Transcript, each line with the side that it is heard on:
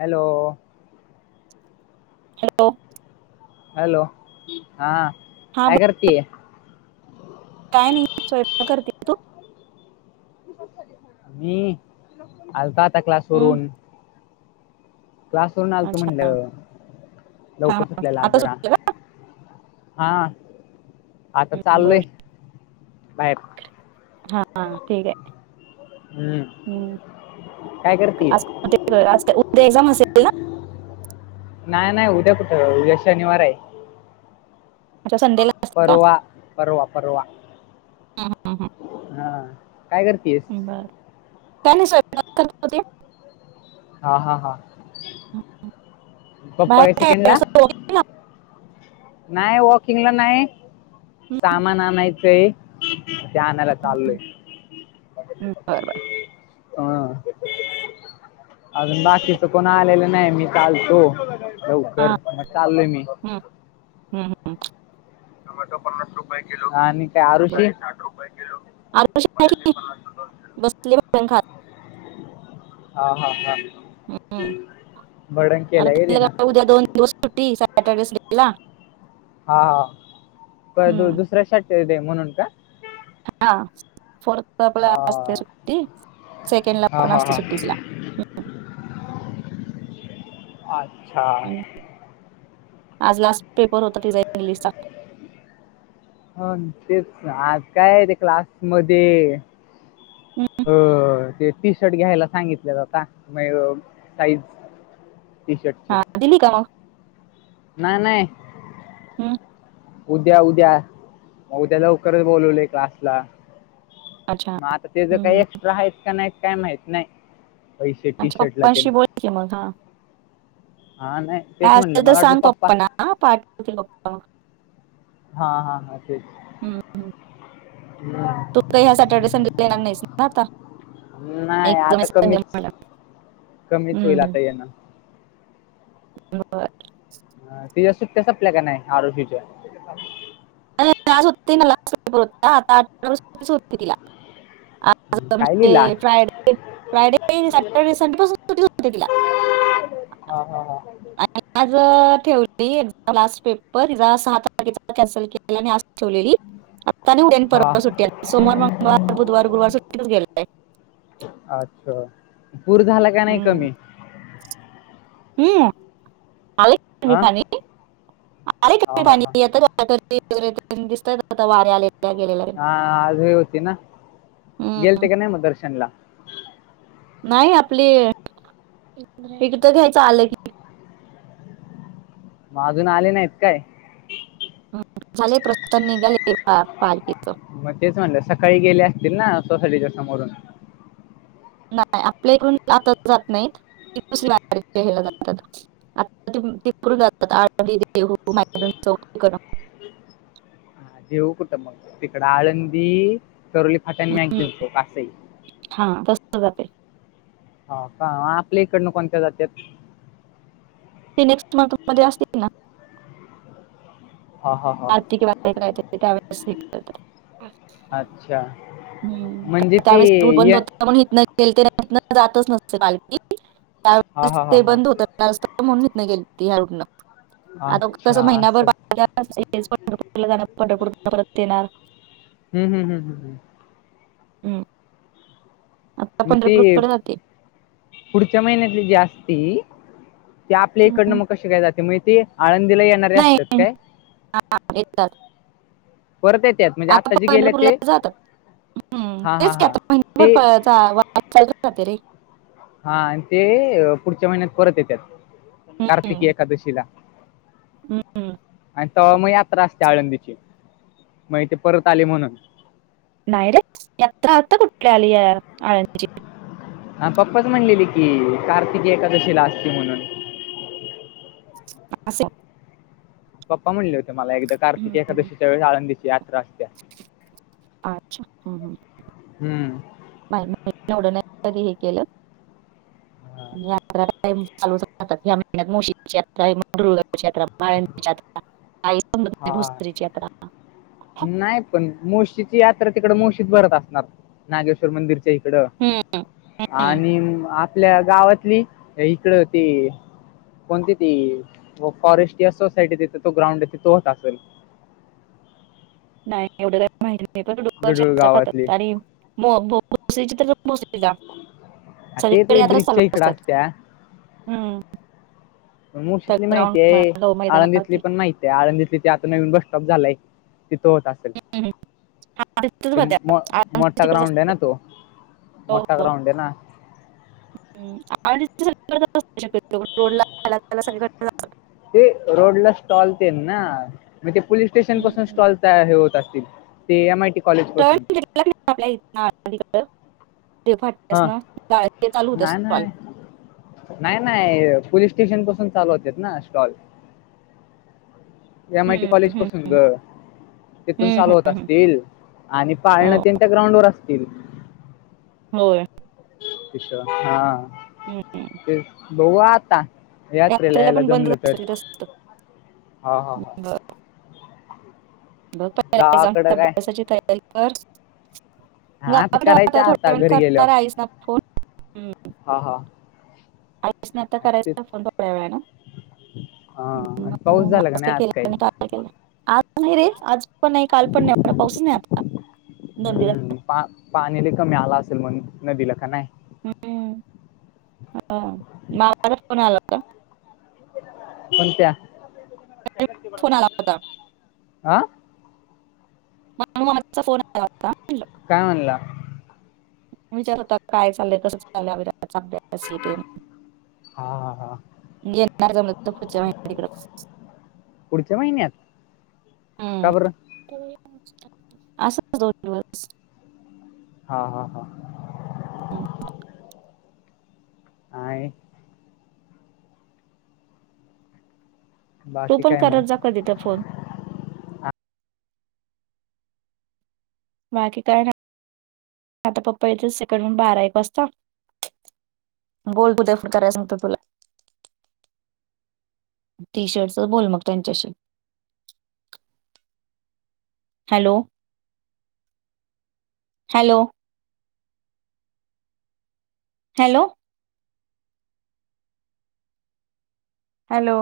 left: Hello
right: hello
left: hello हा
right: हा ब-
left: काय करतेये
right: काय नाही स्वयंपा करते तू
left: मी आलता आता क्लास
right: हम्म
left: वरून क्लास वून आलत
right: अच्छा
left: म्हणलं
right: हा हा
left: लवकरच आपल्याला
right: आता
left: जरा
right: सुटलं का
left: हा आता
right: हं,
left: चाललय
right: बर
left: बायर
right: हा ठीक आहे
left: हम्म
right: हम्
left: काय करते
right: ते अस उ्या एक्झाम असेल ना
left: नाही नाही उद्या कुठं उद्या शनिवार आहे
right: अा संडे
left: परवा परवा परवा
right: हां हां हां हां
left: हा काय करतेयस
right: बर का नाही स्वयप होते
left: हा हा हा
right: हम्म.
left: पप्पा
right: बाहेर
left: का सेकंड
right: काय
left: ला
right: असं ला?
left: नाही वॉकिंगला नाही
right: हम्म,
left: सामान आणायचंय ते आणायला
right: हम्म,
left: चाललय
right: बर बर
left: ह अजून
right: ठीक आहे.
left: बाकीच कोणा आलेलं नाही मी चालतो
right: हा
left: लवकर मग चाललय मी
right: हम्म, हम्म, हम्म.
left: प्ना टुपया किो घा
right: आ कि बसले ख
left: हा हा हा
right: हम्म.
left: बडण केल्या ग त ना
right: दोज सुट्टी सॅटरडेस गेला
left: हा पर द
right: हम्म
left: दुसऱ्या शट दे म्हणून का
right: हा फोर्थ ला पला असते
left: हा
right: सुट्टी सेकेंड ला
left: हा
right: पण
left: हा
right: असते
left: हा.
right: सुट्टीला
left: अच्छा
right: आणि आज लास्ट पेपर होता तिचा इंग्लिशचा
left: ह तेच आज काय आहे ते क्लास मध्ये
right: हम्म.
left: हो ते टी शर्ट घ्यायला सांगितले जात म साईज टी शर्टची
right: हा दिली का ना
left: नाही नाही.
right: हां.
left: उद्या उद्या मग उद्या लवकरच बोलवले क्लासला.
right: अच्छा
left: मग आता तेच काही
right: हम्म.
left: एक्स्ट्रा आहेत का नाही काही माहित नाही. पैसे टी
right: अच्छा
left: शर्टला तेन
right: पप्पांशी बोल की मग हा
left: हा नाही. तेच
right: काय
left: म्हणलं
right: असल तर
left: मला वाटलं
right: सांग पप्पा ना. पाठवतील पप्पां मं.
left: हा हा हा तेच
right: हम्म. हम्म.
left: हम्.
right: तू काही ह्या सॅटर्डे संडेला येणार नाहीस ना आता?
left: नाही
right: एकदम
left: आता कमीच
right: संडेला.
left: कमीच होईल आता यना
right: ह.
left: तिच्या सुट्ट्या संपल्या का नाही? आरोहीच्या.
right: होते हो आताठरा हो तिला
left: हम्म, काय लिहिला
right: फ्रायडे फ्रायडे सॅटर्डे संडे पासून सुटीऊ तिला
left: हा हा हा
right: आणि आज ठेवली लास्ट पेपर हिचा सहा तारखेचा कॅन्सल के मुलाने आज ठेवलेली. आत्तानाही नंतर
left: हा
right: सुट्टी आल्यावर सोमवार, मंगळवार, बुधवार गुरवार सुट्टीच गेले आहे.
left: अच्छा. पूर झाला का नाही कमी?
right: हम हाय
left: हा
right: [unintelligible] पाणी [unintelligible]
left: हा हा हा
right: काहीतरी [unintelligible] दिसत आता वारी आली.
left: हा आजही होती ना?
right: हम्म.
left: गेलते का नाही मग दर्शनला?
right: नाही आपली एकटं घ्यायचं आलं की.
left: मग अजून आले नाहीत काय?
right: झाले प्रस्थन निघाले पालखीच.
left: मग तेच म्हणलं सकाळी गेले असतील ना? सोसाटच्या समोरून.
right: नाही आपल्या इकडून जातच जात नाहीत दुसरी जातात. आपल्याकडून तिकडून जातात आळंदी, देहू, [unintelligible] चौक तिकडून.
left: हा देऊ कुठं मग? तिकड आळंदी, सवली फाट्यानी मॅक
right: हम्म,
left: घऊचो असते ते.
right: हा तस जाते.
left: हो का? आपल्या इकडनं कोणत्या जातात?
right: ते नेक्स्ट मंथ मध्ये असतील ना.
left: हा हा हा
right: रात किंवा ते कराय त्यावेळेस अच्छा.
left: अच्छा
right: हम्म
left: म्हणजे ते
right: त्यावेळे पूल बंद
left: य
right: होत. जातच नसते पालखी
left: हा
right: त्यावेळे
left: हा हा
right: ते
left: हा
right: बंद होतात ना. त्यावेळेस ते म्हणून हितं गेली या रोडनं. आता कस
left: अच्छा
right: महिनाभर
left: असं
right: पंढरपूर जाण पंढरपूर परत येणार.
left: हम् हम हम हम हम.
right: हम.
left: मग ती पुढच्या महिन्यात जी असती. ते आपल्या
right: हम्म.
left: इकडनं मग कसे काय जाते? म्हगजे ते आळंदीला येणारे असतात काय?
right: हा येतात.
left: परत येतात म्हणजे
right: आता
left: आत्ता जे गेले
right: पंढरपूरला
left: ते
right: जातात हम्म
left: हा हा
right: तेच
left: हा
right: आता
left: ते
right: महिभर अरे चालत जाता रे.
left: हा आणि ते पुढच्या महिन्यात परत येतात्य कार्तिके
right: हम्म
left: एकादशीला.
right: हम्म.
left: तवा मग याात्रा असते आळंदीची. म्हणजे ते परत आली म्हणून.
right: नाही रे यात्रा आता कुठली आली यारआळंदीची?
left: हा पप्पाच म्हणलेली की कार्तिक एकादशीला असते म्हणून.
right: आसे
left: पप्पा म्हणले होते मला एकदा कार्तिक
right: हम्म.
left: एकादशीच्या वेळ आळंदीची यात्रा असते.
right: अच्छा्ढ
left: हम्म.
right: नाही कधी हे केलं.
left: हा.
right: यात्रा काम चालू राात ह्या महिन्यात मुशीची यात्रा मुगाची यात्रा बाळची यात्रा आई पण
left: हा
right: बोसरीची यात्रा.
left: नाही पण मुशीची यात्रा तिकड मुशीत भरत असणार नागेश्वर मंदिरच्या इकडं.
right: हम्म. हम्म.
left: आणिन कोणती ती फॉरेस्ट सोसायटीे तो ग्रांड तो होता दाखवेल
right: नाही एवढं काही माती नाही
left: डुडुळ
right: पणस् खात
left: गावातली
right: आणि म ब चैत्र अमावास्या ला
left: हा, ते
right: सगळीकडे
left: ते
right: यात्रा चालू
left: ब्रिजच्या इकडं
right: असतात
left: असत्या
right: हम्म. त्या
left: मुर्शीतली
right: ग्राउंड
left: माहिती आहे
right: मध्ये
left: आळंदीतली
right: मैदानावरती.
left: पण नाय ते आळंदीत तिथे आता नवीन बस स्टॉप झालाय तिथं होत असेल.
right: तिथेच
left: ते
right: भरत्या आळंदी
left: मोठा
right: तिकडेच
left: ग्राउंड आहे ना
right: असत्या.
left: तो. मोठा ग्राउंड आहे ना.
right: अडीच हजार असे न त्याला सगळ्या
left: ते रोड ला स्टॉल ते ना? म ते पोलीस स्टेशन पासून
right: हम्म.
left: स्टॉल तया हे होत असतील ते एम आय टी कॉलेज पासून.
right: टर्न आपल्या इथड फाट
left: हा
right: चालू होत असल.
left: नाय नाय पोलीस स्टेशन पासून चालू होते ना स्टॉल. एम आय टी
right: हम्म.
left: कॉलेज
right: हम्म.
left: पासून ग तेथून
right: हम्म.
left: चालू होत
right: हम्म. हम्म.
left: असतील. आणि पाळणं त्यांच्या ग्राउंड वर असतील.
right: होय.
left: इष्ट्रा हा
right: ह ह.
left: ते बऊ आता यात्रेला यायला जमलं तर.
right: सस्
left: हा हा हा
right: बघ प
left: गावाकडं
right: एक्झामच्या
left: काय
right: अभ्यासाची तयारी कर.
left: हा आता
right: गावाकडे
left: करायचं
right: आहता
left: आता
right: थोड्याेण
left: घरी गेलो
right: करणार आहेस ना फोन.
left: हा हा.
right: आईच नाही आता
left: आणि ते
right: करायचा फन थोड्या वेळाला.
left: हा आणि पाऊस झाला का नाही
right: काय
left: आज काही.
right: केलं आणि आज नाही रे आज पण नाही काल पण नाही एवढा पाऊसच नाही आता दोन दिवस.
left: हम्म पा पाणी कमी आला असेल मग नदीला का नाही.
right: हम्म ह मावला फोन आला का.
left: कोणत्या
right: फोन आला होता
left: हा आ
right: माणू मामाचा आजचा फोन आला होता म्हणलं,
left: काय म्हणला.
right: विचार होता काय चालय कसं चाललंचा अभिरायाचा अभ्यास हे ते.
left: हा हा हा
right: येणार जमल तर पुढच्या वेळेस तिकडच.
left: पुढच्या महिन्यात का बरं.
right: ते मोजतात मग असा [unintelligible]
left: हा हा हा.
right: हम्म.
left: आई.
right: तू
left: बाकी
right: पण
left: काय
right: करत जा
left: मग
right: कधी तर फोन. बाकी काय नाय, आता पप्पा येतील सेकन्ड हुन बारा एक वाजता. बोल [inaudible] कराय सागंतो तुला. टी- शर्टसच बोल मग त्यांच्याशी. Hello- hello- hello- hello-